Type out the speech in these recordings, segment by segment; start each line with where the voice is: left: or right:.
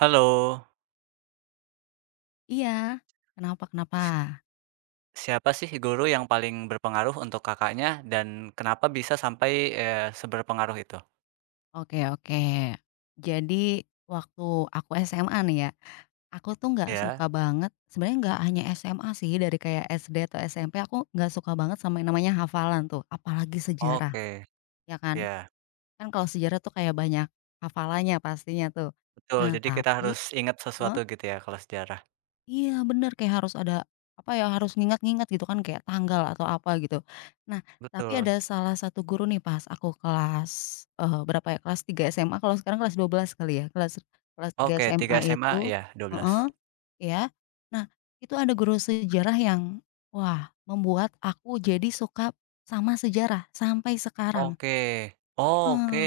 right: Halo,
left: Iya, kenapa kenapa?
right: si siapa sih guru yang paling berpengaruh untuk Kakaknya dan kenapa bisa sampai, seberpengaruh itu?
left: Oke oke. Jadi waktu aku SMA nih ya, aku tuh nggak
right: Ya,
left: suka banget sebenarnya nggak hanya SMA sih, dari kayak SD atau SMP aku nggak suka banget sama yang namanya hafalan tuh, apalagi sejarah,
right: oke,
left: ya kan.
right: ya,
left: Kan kalau sejarah tuh kayak banyak hafalannya pastinya tuh.
right: betul,
left: Nah
right: jadi kita
left: tapi
right: harus ingat
left: heeh.
right: sesuatu gitu ya kalau sejarah.
left: Iya bener, kayak harus ada, apa ya, harus ngingat-ngingat gitu kan kayak tanggal atau apa gitu. Nah, tapi
right: Betul,
left: ada salah satu guru nih pas aku kelas, berapa ya, kelas 3 SMA kalau sekarang kelas 12 kali ya, kelas kelas 3
right: oke
left: SMA
right: 3
left: itu
right: SMA 12.
left: heeh, iya. Nah, itu ada guru sejarah yang, wah membuat aku jadi suka sama sejarah sampai sekarang.
right: Oke, oke,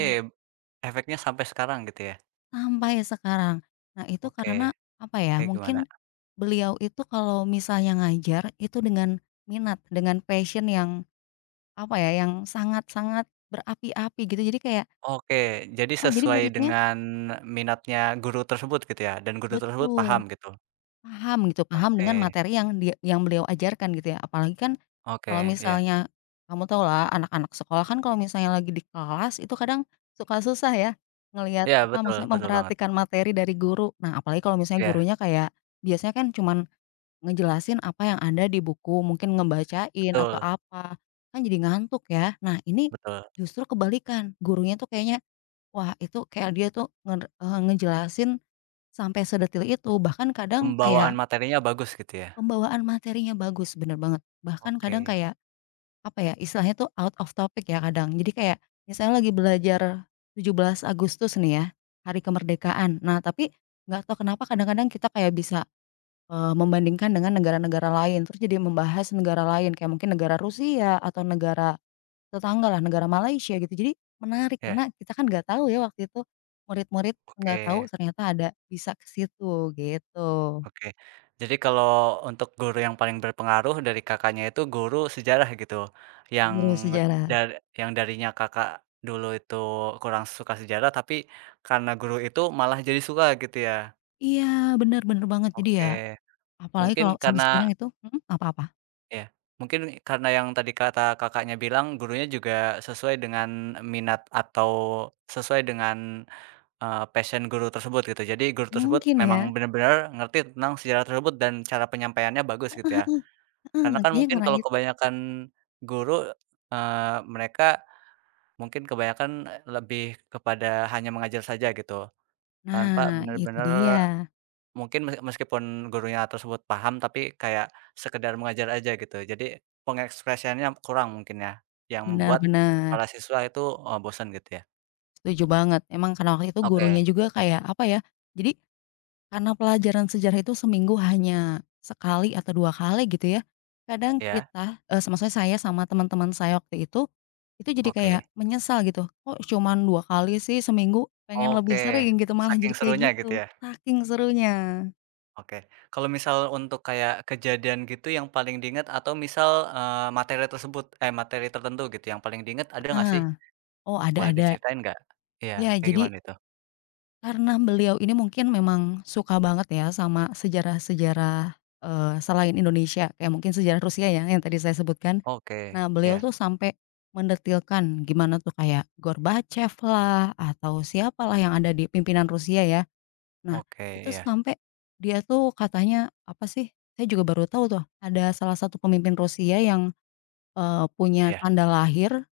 right: efeknya sampai sekarang gitu ya?
left: Sampai sekarang. Nah itu karena
right: Oke,
left: apa ya,
right: kayak gimana?
left: mungkin beliau itu kalau misalnya ngajar itu dengan minat, dengan passion yang apa ya, yang sangat-sangat berapi-api gitu. Jadi kayak
right: Oke, jadi
left: ah, jadi
right: sesuai
left: muridnya
right: dengan minatnya guru tersebut gitu ya dan guru tersebut paham
left: betul,
right: gitu?
left: paham gitu, paham dengan
right: Oke,
left: materi yang dia yang beliau ajarkan gitu ya. Apalagi kan kalau
right: oke, ya.
left: misalnya kamu tahu lah anak-anak sekolah kan kalau misalnya lagi di kelas itu kadang suka susah ya ngelihat
right: Iya,
left: apa
right: betul
left: maksudnya
right: betul banget.
left: memperhatikan materi dari guru. Nah apalagi kalau misalnya
right: Iya,
left: gurunya kayak biasanya kan cuman ngejelasin apa yang ada di buku, mungkin ngebacain atau
right: betul
left: apa, kan jadi ngantuk ya. Nah ini
right: betul.
left: justru kebalikan, gurunya tuh kayaknya, wah itu kayak dia tuh ngejelasin sampai sedetil itu, bahkan kadang kayak
right: Pembawaan materinya bagus gitu ya?
left: pembawaan materinya bagus, bener banget. Bahkan kadang
right: Oke.
left: kayak, apa ya, istilahnya tuh out of topic ya kadang. Jadi kayak misalnya lagi belajar 17 Agustus nih ya, Hari Kemerdekaan. Nah tapi nggak tahu kenapa kadang-kadang kita kayak bisa membandingkan dengan negara-negara lain, terus jadi membahas negara lain, kayak mungkin negara Rusia atau negara tetangga lah negara Malaysia gitu. Jadi menarik
right: Iya,
left: karena kita kan nggak tahu ya waktu itu, murid-murid nggak
right: oke
left: tahu ternyata ada bisa ke situ gitu,
right: oke. Jadi kalau untuk guru yang paling berpengaruh dari Kakaknya itu guru sejarah gitu, yang
left: guru sejarah.
right: dar yang darinya Kakak dulu itu kurang suka sejarah, tapi karena guru itu malah jadi suka gitu ya?
left: Iya, benar-benar banget. Jadi ya
right: Oke,
left: apalagi
right: mungkin
left: kalau sampai sekarang
right: karena
left: itu apa-apa?
right: iya, mungkin karena yang tadi kata Kakaknya bilang gurunya juga sesuai dengan minat atau sesuai dengan, passion guru tersebut gitu. Jadi guru tersebut
left: Mungkin ya,
right: memang benar-benar ngerti tentang sejarah tersebut dan cara penyampaiannya bagus gitu ya.
left: heeh,
right: Karena kan
left: kayaknya
right: mungkin
left: karena
right: kalau kebanyakan guru, mereka mungkin kebanyakan lebih kepada hanya mengajar saja gitu, tanpa
left: nah itu
right: benar-benar
left: dia,
right: mungkin meskipun gurunya tersebut paham, tapi kayak sekedar mengajar aja gitu. Jadi pengekspresiannya kurang mungkin ya, yang
left: benar
right: membuat
left: benar,
right: para siswa itu, bosan gitu ya?
left: setuju banget. Emang karena waktu itu gurunya
right: Oke,
left: juga kayak apa ya, jadi karena pelajaran sejarah itu seminggu hanya sekali atau 2 kali gitu ya, kadang
right: ya
left: kita, maksudnya saya sama teman-teman saya waktu itu jadi kayak
right: oke.
left: menyesal gitu, "Kok cuman 2 kali sih seminggu? Pengen lebih
right: Oke,
left: sering," gitu, malah
right: saking
left: jadi kayak
right: serunya gitu
left: gitu,
right: ya?
left: saking serunya.
right: Oke. Kalau misal untuk kayak kejadian gitu yang paling diingat atau misal, materi tertentu gitu yang paling diingat ada nggak sih?
left: Heeh, oh ada
right: Boleh
left: ada.
right: diceritain nggak? Iya,
left: Ya
right: kayak
left: jadi
right: gimana itu?
left: karena beliau ini mungkin memang suka banget ya sama sejarah-sejarah, selain Indonesia, kayak mungkin sejarah Rusia ya yang tadi saya sebutkan.
right: Oke,
left: Nah, beliau
right: iya,
left: tuh sampai mendetilkan gimana tuh kayak Gorbachev lah, atau siapalah yang ada di pimpinan Rusia ya. Nah,
right: oke,
left: itu
right: iya,
left: sampai dia tuh katanya apa sih, saya juga baru tahu tuh, ada salah satu pemimpin Rusia yang, punya
right: iya,
left: tanda lahir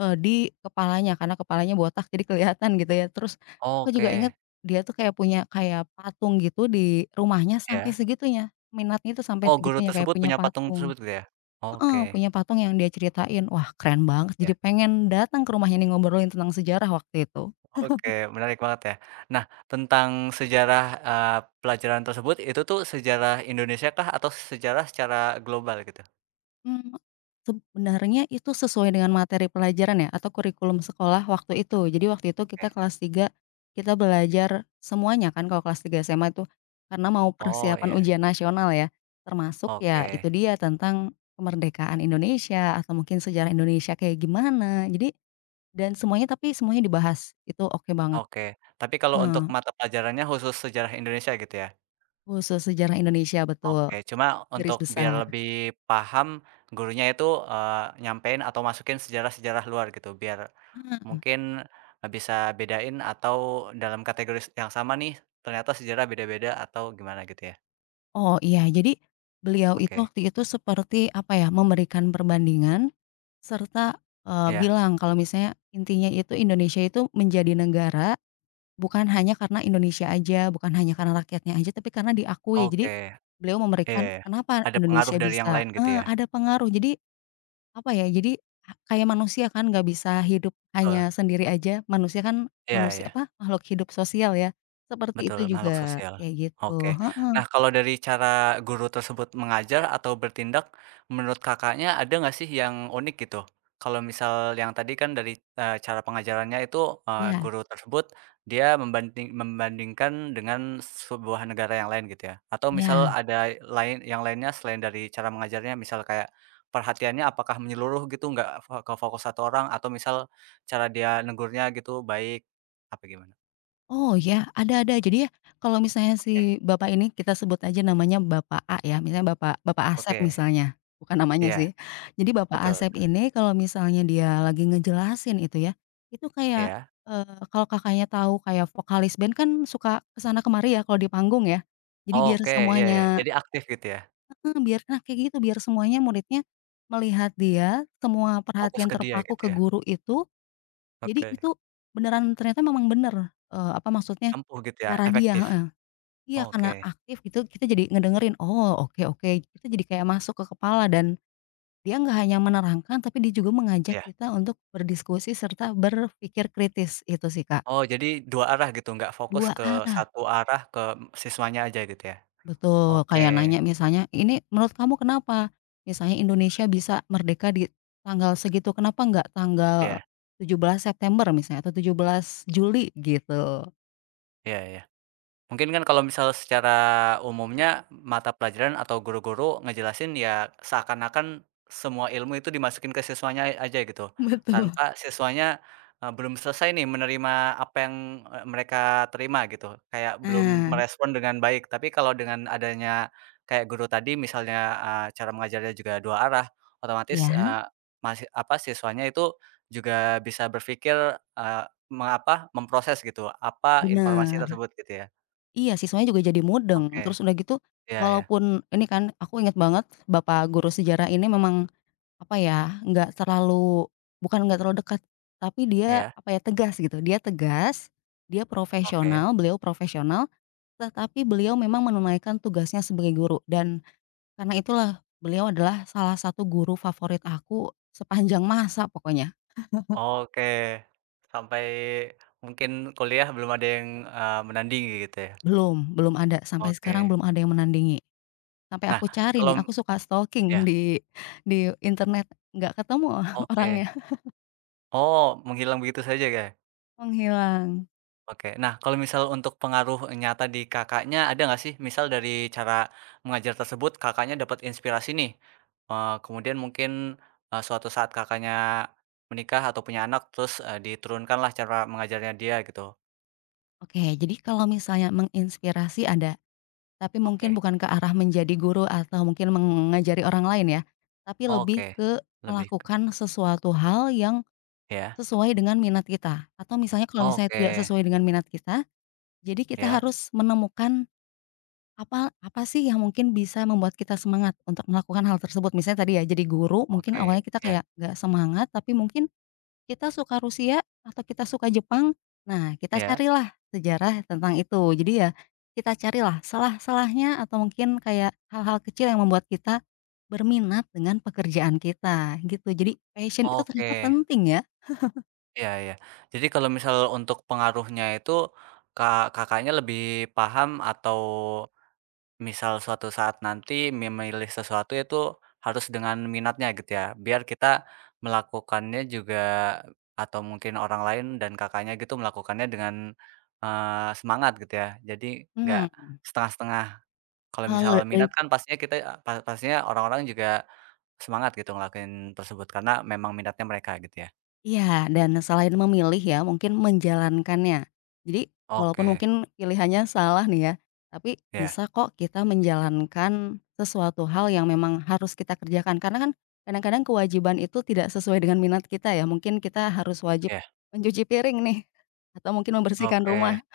left: Di kepalanya, karena kepalanya botak jadi kelihatan gitu ya. Terus aku juga
right: oke,
left: inget dia tuh kayak punya kayak patung gitu di rumahnya sampai
right: iya.
left: segitunya, minatnya itu sampai
right: Oh, guru
left: segitunya kayak
right: tersebut
left: punya
right: punya patung
left: patung
right: tersebut gitu ya?
left: heeh,
right: Oke,
left: punya patung yang dia ceritain. Wah, keren banget,
right: ya,
left: jadi pengen datang ke rumahnya nih ngobrolin tentang sejarah waktu itu.
right: oke, menarik banget ya. Nah, tentang sejarah, eee, pelajaran tersebut, itu tuh sejarah Indonesia kah atau sejarah secara global gitu?
left: Mmm, Sebenarnya itu sesuai dengan materi pelajaran ya atau kurikulum sekolah waktu itu. Jadi waktu itu kita
right: Oke.
left: kelas 3 kita belajar semuanya kan kalau kelas 3 SMA itu, karena mau
right: Oh,
left: persiapan
right: iya,
left: ujian nasional ya, termasuk ya
right: oke
left: itu dia tentang kemerdekaan Indonesia atau mungkin sejarah Indonesia kayak gimana. Jadi dan semuanya tapi semuanya dibahas, itu oke banget.
right: oke. Tapi kalau untuk
left: Heeh,
right: mata pelajarannya khusus sejarah Indonesia gitu ya?
left: khusus sejarah Indonesia betul,
right: Oke, cuma
left: garis
right: untuk biar
left: besar.
right: lebih paham, gurunya itu, nyampein atau masukin sejarah-sejarah luar gitu biar
left: Heeh.
right: mungkin, bisa bedain atau dalam kategori yang sama nih, ternyata sejarah beda-beda atau gimana gitu ya?
left: Oh iya, jadi beliau itu
right: Oke,
left: waktu itu seperti apa ya, memberikan perbandingan serta,
right: iya,
left: bilang kalau misalnya intinya itu Indonesia itu menjadi negara bukan hanya karena Indonesia aja, bukan hanya karena rakyatnya aja, tapi karena diakui. Jadi
right: oke,
left: beliau
right: iya,
left: memberikan
right: iya.
left: kenapa
right: Ada pengaruh
left: Indonesia
right: dari yang
left: bisa
right: lain gitu ya?
left: ada pengaruh. Jadi apa ya, jadi ha kayak manusia kan nggak bisa hidup
right: Betul,
left: hanya sendiri aja, manusia kan
right: iya
left: manusia
right: iya.
left: apa, makhluk hidup sosial ya. Seperti itu
right: Betul, makhluk
left: juga,
right: sosial.
left: kayak gitu.
right: Oke.
left: Heeh,
right: Nah, kalau dari cara guru tersebut mengajar atau bertindak, menurut Kakaknya ada nggak sih yang unik gitu? Kalau misal yang tadi kan dari, cara pengajarannya itu,
left: iya
right: guru tersebut dia membandingkan dengan sebuah negara yang lain gitu ya, atau misal
left: iya.
right: ada lain yang lainnya selain dari cara mengajarnya, misal kayak perhatiannya apakah menyeluruh gitu, nggak fo ke fokus satu orang atau misal cara dia negurnya gitu baik, apa gimana?
left: Oh ya, ada ada. Jadi ya kalau misalnya
right: Oke
left: si bapak ini kita sebut aja namanya Bapak A ya, misalnya Bapak Bapak Asep
right: oke,
left: misalnya, bukan namanya
right: iya.
left: sih. Jadi Bapak
right: Betul,
left: Asep ini kalau misalnya dia lagi ngejelasin itu ya, itu kayak,
right: iya.
left: kalau Kakaknya tahu kayak vokalis band kan suka kesana kemari ya kalau di panggung ya. Jadi
right: Oh,
left: biar
right: oke, iya iya,
left: semuanya
right: jadi aktif gitu ya,
left: heeh, biar nah kayak gitu, biar semuanya muridnya melihat dia, semua
right: fokus
left: perhatian
right: ke dia
left: terpaku
right: gitu
left: ke
right: ya?
left: guru itu, jadi
right: Oke,
left: itu beneran ternyata memang bener, apa maksudnya
right: ampuh gitu ya,
left: cara dia
right: efektif.
left: heeh. Iya,
right: Oh, oke,
left: karena aktif gitu kita jadi ngedengerin, oh oke oke, kita jadi kayak masuk ke kepala dan dia nggak hanya menerangkan tapi dia juga mengajak
right: iya.
left: kita untuk berdiskusi serta berpikir kritis, itu sih Kak.
right: Oh, jadi 2 arah gitu, nggak fokus
left: Dua
right: ke
left: arah
right: satu arah, ke siswanya aja gitu ya?
left: betul,
right: Oke,
left: kayak nanya misalnya, "Ini menurut kamu kenapa misalnya Indonesia bisa merdeka di tanggal segitu, kenapa nggak tanggal
right: iya,
left: 17 September misalnya atau 17 Juli?" Gitu.
right: iya iya. Mungkin kan kalau misal secara umumnya mata pelajaran atau guru-guru ngejelasin ya seakan-akan semua ilmu itu dimasukin ke siswanya aja gitu.
left: Betul.
right: Tanpa siswanya, belum selesai nih menerima apa yang, mereka terima gitu, kayak belum
left: Nah
right: merespon dengan baik. Tapi kalau dengan adanya kayak guru tadi misalnya, cara mengajarnya juga dua arah, otomatis,
left: iya,
right: siswanya itu juga bisa berpikir, memproses gitu, apa informasi
left: bener.
right: tersebut gitu ya.
left: Iya, siswanya juga jadi mudeng,
right: Oke,
left: terus udah gitu
right: iya iya
left: walaupun ini kan aku inget banget bapak guru sejarah ini memang, apa ya, nggak terlalu bukan nggak terlalu dekat, tapi dia,
right: iya,
left: apa ya, tegas gitu, dia tegas, dia
right: oke
left: profesional, beliau profesional, tetapi beliau memang menunaikan tugasnya sebagai guru dan karena itulah beliau adalah salah satu guru favorit aku sepanjang masa pokoknya,
right: oke. Sampai mungkin kuliah belum ada yang, menandingi gitu ya?
left: belum belum ada, sampai sekarang
right: Oke.
left: belum ada yang menandingi. Sampai
right: Nah,
left: aku cari
right: kalau
left: nih, aku suka
right: ya,
left: stalking di internet, nggak ketemu
right: oke.
left: orangnya,
right: Oh, menghilang begitu saja ya?
left: menghilang.
right: Oke. Nah, kalau misal untuk pengaruh nyata di Kakaknya ada nggak sih? Misal dari cara mengajar tersebut Kakaknya dapat inspirasi nih, kemudian mungkin, suatu saat Kakaknya menikah atau punya anak terus, diturunkanlah cara mengajarnya dia gitu?
left: Oke, jadi kalau misalnya menginspirasi ada, tapi mungkin
right: Oke
left: bukan ke arah menjadi guru atau mungkin mengajari orang lain ya, tapi
right: oke.
left: lebih ke
right: Lebih ke
left: melakukan sesuatu hal yang
right: ya,
left: sesuai dengan minat kita, atau misalnya kalau misalnya
right: oke,
left: tidak sesuai dengan minat kita, jadi kita
right: ya,
left: harus menemukan apa apa sih yang mungkin bisa membuat kita semangat untuk melakukan hal tersebut? Misalnya tadi ya jadi guru mungkin
right: oke,
left: awalnya kita
right: ya,
left: kayak nggak semangat, tapi mungkin kita suka Rusia atau kita suka Jepang, nah kita
right: ya,
left: carilah sejarah tentang itu. Jadi ya kita carilah salah-salahnya atau mungkin kayak hal-hal kecil yang membuat kita berminat dengan pekerjaan kita gitu. Jadi passion itu
right: oke,
left: ternyata penting ya.
right: ya, ya. Jadi kalau misal untuk pengaruhnya itu, Kakaknya lebih paham atau misal suatu saat nanti memilih sesuatu itu harus dengan minatnya gitu ya, biar kita melakukannya juga atau mungkin orang lain dan Kakaknya gitu melakukannya dengan, semangat gitu ya, jadi nggak
left: Mhm.
right: setengah-setengah. Kalau misal
left: Kalau dari
right: minat kan pastinya kita eh, pa pastinya orang-orang juga semangat gitu ngelakuin tersebut karena memang minatnya mereka gitu ya?
left: Iya, dan selain memilih ya, mungkin menjalankannya. Jadi, walaupun mungkin
right: Oke,
left: pilihannya salah nih ya, tapi
right: ya
left: bisa kok kita menjalankan sesuatu hal yang memang harus kita kerjakan. Karena kan kadang-kadang kewajiban itu tidak sesuai dengan minat kita ya. Mungkin kita harus wajib
right: ya
left: mencuci piring nih, atau mungkin membersihkan
right: oke,
left: rumah.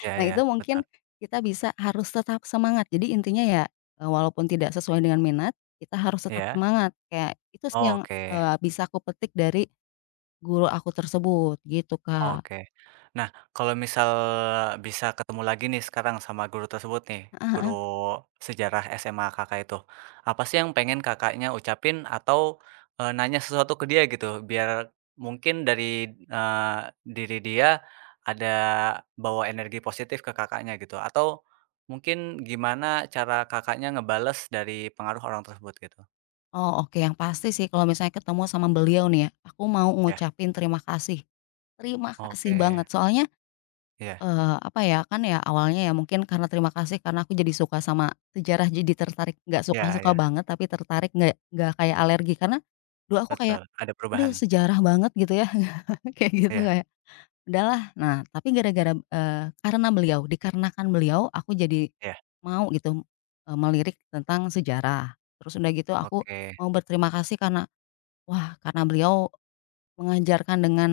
right: ya
left: Nah,
right: ya
left: itu mungkin
right: betul,
left: kita bisa harus tetap semangat. Jadi intinya ya, walaupun tidak sesuai dengan minat, kita harus tetap
right: ya
left: semangat. Kayak itu sih yang,
right: oke.
left: bisa aku petik dari guru aku tersebut, gitu, Kak.
right: Oke. Nah, kalau misal bisa ketemu lagi nih sekarang sama guru tersebut nih, guru
left: Heeh.
right: sejarah SMA Kakak itu, apa sih yang pengen Kakaknya ucapin atau, nanya sesuatu ke dia gitu? Biar mungkin dari, eee, diri dia ada bawa energi positif ke Kakaknya gitu, atau mungkin gimana cara Kakaknya ngebales dari pengaruh orang tersebut gitu?
left: Oh, oke, yang pasti sih kalau misalnya ketemu sama beliau nih ya, aku mau
right: Ya,
left: ngucapin terima kasih. Terima kasih
right: oke,
left: banget, soalnya,
right: ya
left: apa ya, kan ya awalnya ya mungkin karena terima kasih karena aku jadi suka sama sejarah, jadi tertarik, nggak
right: ya
left: suka-suka
right: ya
left: banget tapi tertarik, nggak kayak alergi. Karena dulu aku kayak,
right: betul, ada
left: "Aduh
right: perubahan.
left: sejarah banget," gitu ya, kayak gitu
right: Ya
left: kayak udahlah. Nah, tapi gara-gara, karena beliau, dikarenakan beliau aku jadi
right: ya
left: mau gitu, melirik tentang sejarah. Terus udah gitu aku
right: oke,
left: mau berterima kasih karena, wah karena beliau mengajarkan dengan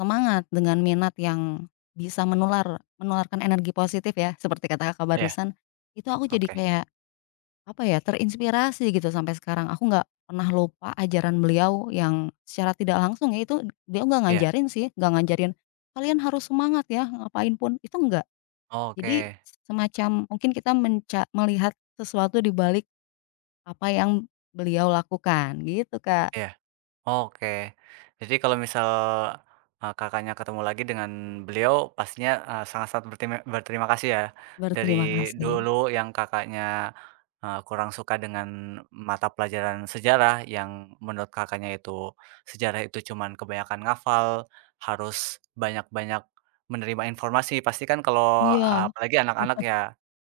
left: semangat, dengan minat yang bisa menularkan energi positif ya, seperti kata Kakak
right: ya.
left: barusan, itu aku jadi
right: Oke,
left: kayak apa ya, terinspirasi gitu sampai sekarang. Aku nggak pernah lupa ajaran beliau yang secara tidak langsung ya itu beliau nggak
right: iya,
left: ngajarin sih, nggak ngajarin, "Kalian harus semangat ya, ngapain pun." Itu enggak.
right: oke,
left: Jadi semacam mungkin kita melihat sesuatu di balik apa yang beliau lakukan gitu, Kak.
right: iya, oke. Jadi kalau misal, Kakaknya ketemu lagi dengan beliau pastinya, sangat-sangat berterima berterima kasih ya, dari
left: Berterima kasih.
right: dulu yang Kakaknya, kurang suka dengan mata pelajaran sejarah yang menurut Kakaknya itu, sejarah itu cuman kebanyakan ngafal, harus banyak-banyak menerima informasi. Pasti kan kalau,
left: Iya,
right: apalagi anak-anak ya,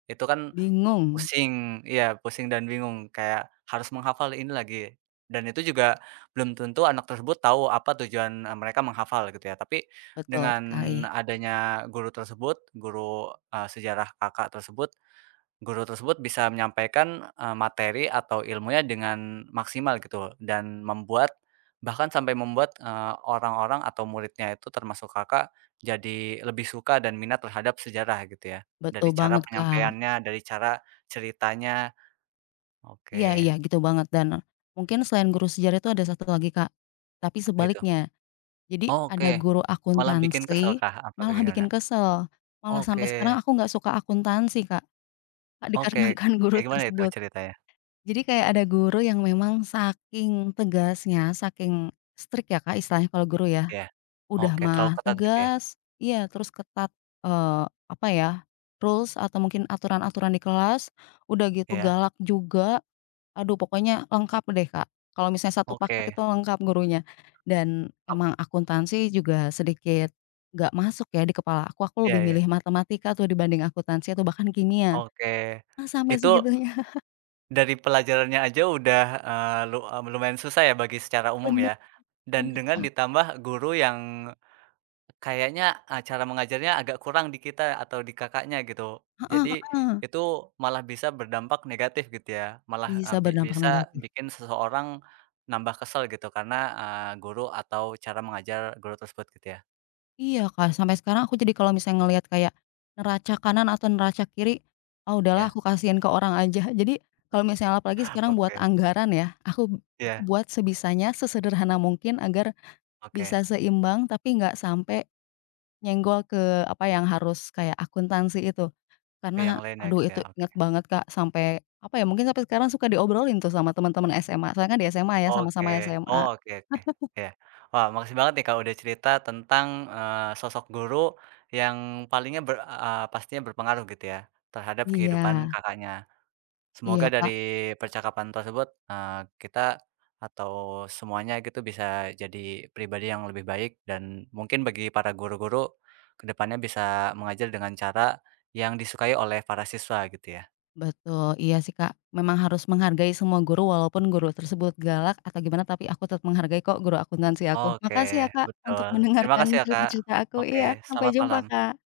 right: itu kan
left: bingung.
right: pusing, iya pusing dan bingung kayak harus menghafal ini lagi, dan itu juga belum tentu anak tersebut tahu apa tujuan, mereka menghafal gitu ya. Tapi
left: Betul
right: dengan
left: sekali.
right: adanya guru tersebut, guru, sejarah Kakak tersebut guru tersebut bisa menyampaikan, materi atau ilmunya dengan maksimal gitu dan membuat bahkan sampai membuat, orang-orang atau muridnya itu termasuk Kakak jadi lebih suka dan minat terhadap sejarah gitu ya,
left: Betul
right: dari cara
left: banget, Kak.
right: penyampaiannya, dari cara ceritanya.
left: Iya iya,
right: Oke,
left: gitu banget dan mungkin selain guru sejarah itu ada satu lagi, Kak, tapi
right: apa itu?
left: sebaliknya. Jadi
right: Oh, oke.
left: ada guru
right: Malah bikin kesel
left: akuntansi,
right: kah? Apa
left: malah
right: bagaimana?
left: bikin kesel, malah sampai sekarang
right: Oke
left: aku nggak suka akuntansi Kak,
right: oke.
left: dikarenakan guru
right: Kayak gimana itu
left: tersebut.
right: ceritanya?
left: Jadi kayak ada guru yang memang saking tegasnya, saking strict ya Kak istilahnya kalau guru ya,
right: Iya.
left: udah
right: Oke,
left: mah
right: terlalu ketat gitu ya?
left: tegas iya terus ketat, eee, apa ya, rules atau mungkin aturan-aturan di kelas, udah gitu
right: Iya,
left: galak juga aduh pokoknya lengkap deh, Kak. Kalau misalnya satu paket
right: oke.
left: itu lengkap gurunya. Dan
right: Ap
left: emang akuntansi juga sedikit nggak masuk ya di kepala aku
right: iya
left: lebih
right: iya.
left: milih matematika tuh dibanding akuntansi atau bahkan kimia.
right: Oke,
left: Ah, sampai
right: itu
left: segitunya.
right: dari pelajarannya aja udah, lumayan susah ya bagi secara umum
left: Bener
right: ya,
left: bener,
right: dan dengan
left: Kak.
right: ditambah guru yang kayaknya, cara mengajarnya agak kurang di kita atau di Kakaknya gitu.
left: Heeh,
right: Jadi itu malah bisa berdampak negatif gitu ya, malah, eee,
left: bisa
right: bi
left: berdampak
right: bisa
left: negatif.
right: bikin seseorang nambah kesel gitu karena, guru atau cara mengajar guru tersebut gitu ya?
left: Iya, Kak, sampai sekarang aku jadi kalau misalnya ngelihat kayak neraca kanan atau neraca kiri, ah, udahlah
right: Iya,
left: aku kasihin ke orang aja. Jadi kalau misalnya apalagi sekarang buat
right: oke,
left: anggaran ya, aku
right: ya,
left: buat sebisanya, sesederhana mungkin agar bisa
right: oke,
left: seimbang tapi nggak sampai nyenggol ke apa yang harus kayak akuntansi itu.
right: ke yang
left: Karena
right: lain ya
left: aduh
right: gitu ya?
left: itu
right: Oke.
left: inget banget Kak sampai apa ya, mungkin sampai sekarang suka diobrolin tuh sama teman-teman SMA, soalnya kan di SMA ya
right: Oke.
left: sama-sama
right: Oh,
left: SMA.
right: oke oke, ya. Wah, makasih banget nih, Kak, udah cerita tentang, sosok guru yang palingnya ber pastinya berpengaruh gitu ya, terhadap
left: Iya,
right: kehidupan Kakaknya.
left: iya
right: Semoga dari
left: Kak,
right: percakapan tersebut, kita atau semuanya gitu bisa jadi pribadi yang lebih baik dan mungkin bagi para guru-guru kedepannya bisa mengajar dengan cara yang disukai oleh para siswa gitu ya.
left: betul. Iya sih Kak, memang harus menghargai semua guru walaupun guru tersebut galak atau gimana tapi aku tetap menghargai kok guru akuntansi aku.
right: Oke,
left: Makasih ya Kak untuk
right: betul. Terima
left: mendengarkan
right: kasih ya, Kak.
left: cerita-cerita aku.
right: Oke,
left: Iya, sampai
right: selamat
left: jumpa
right: malam.
left: Kak.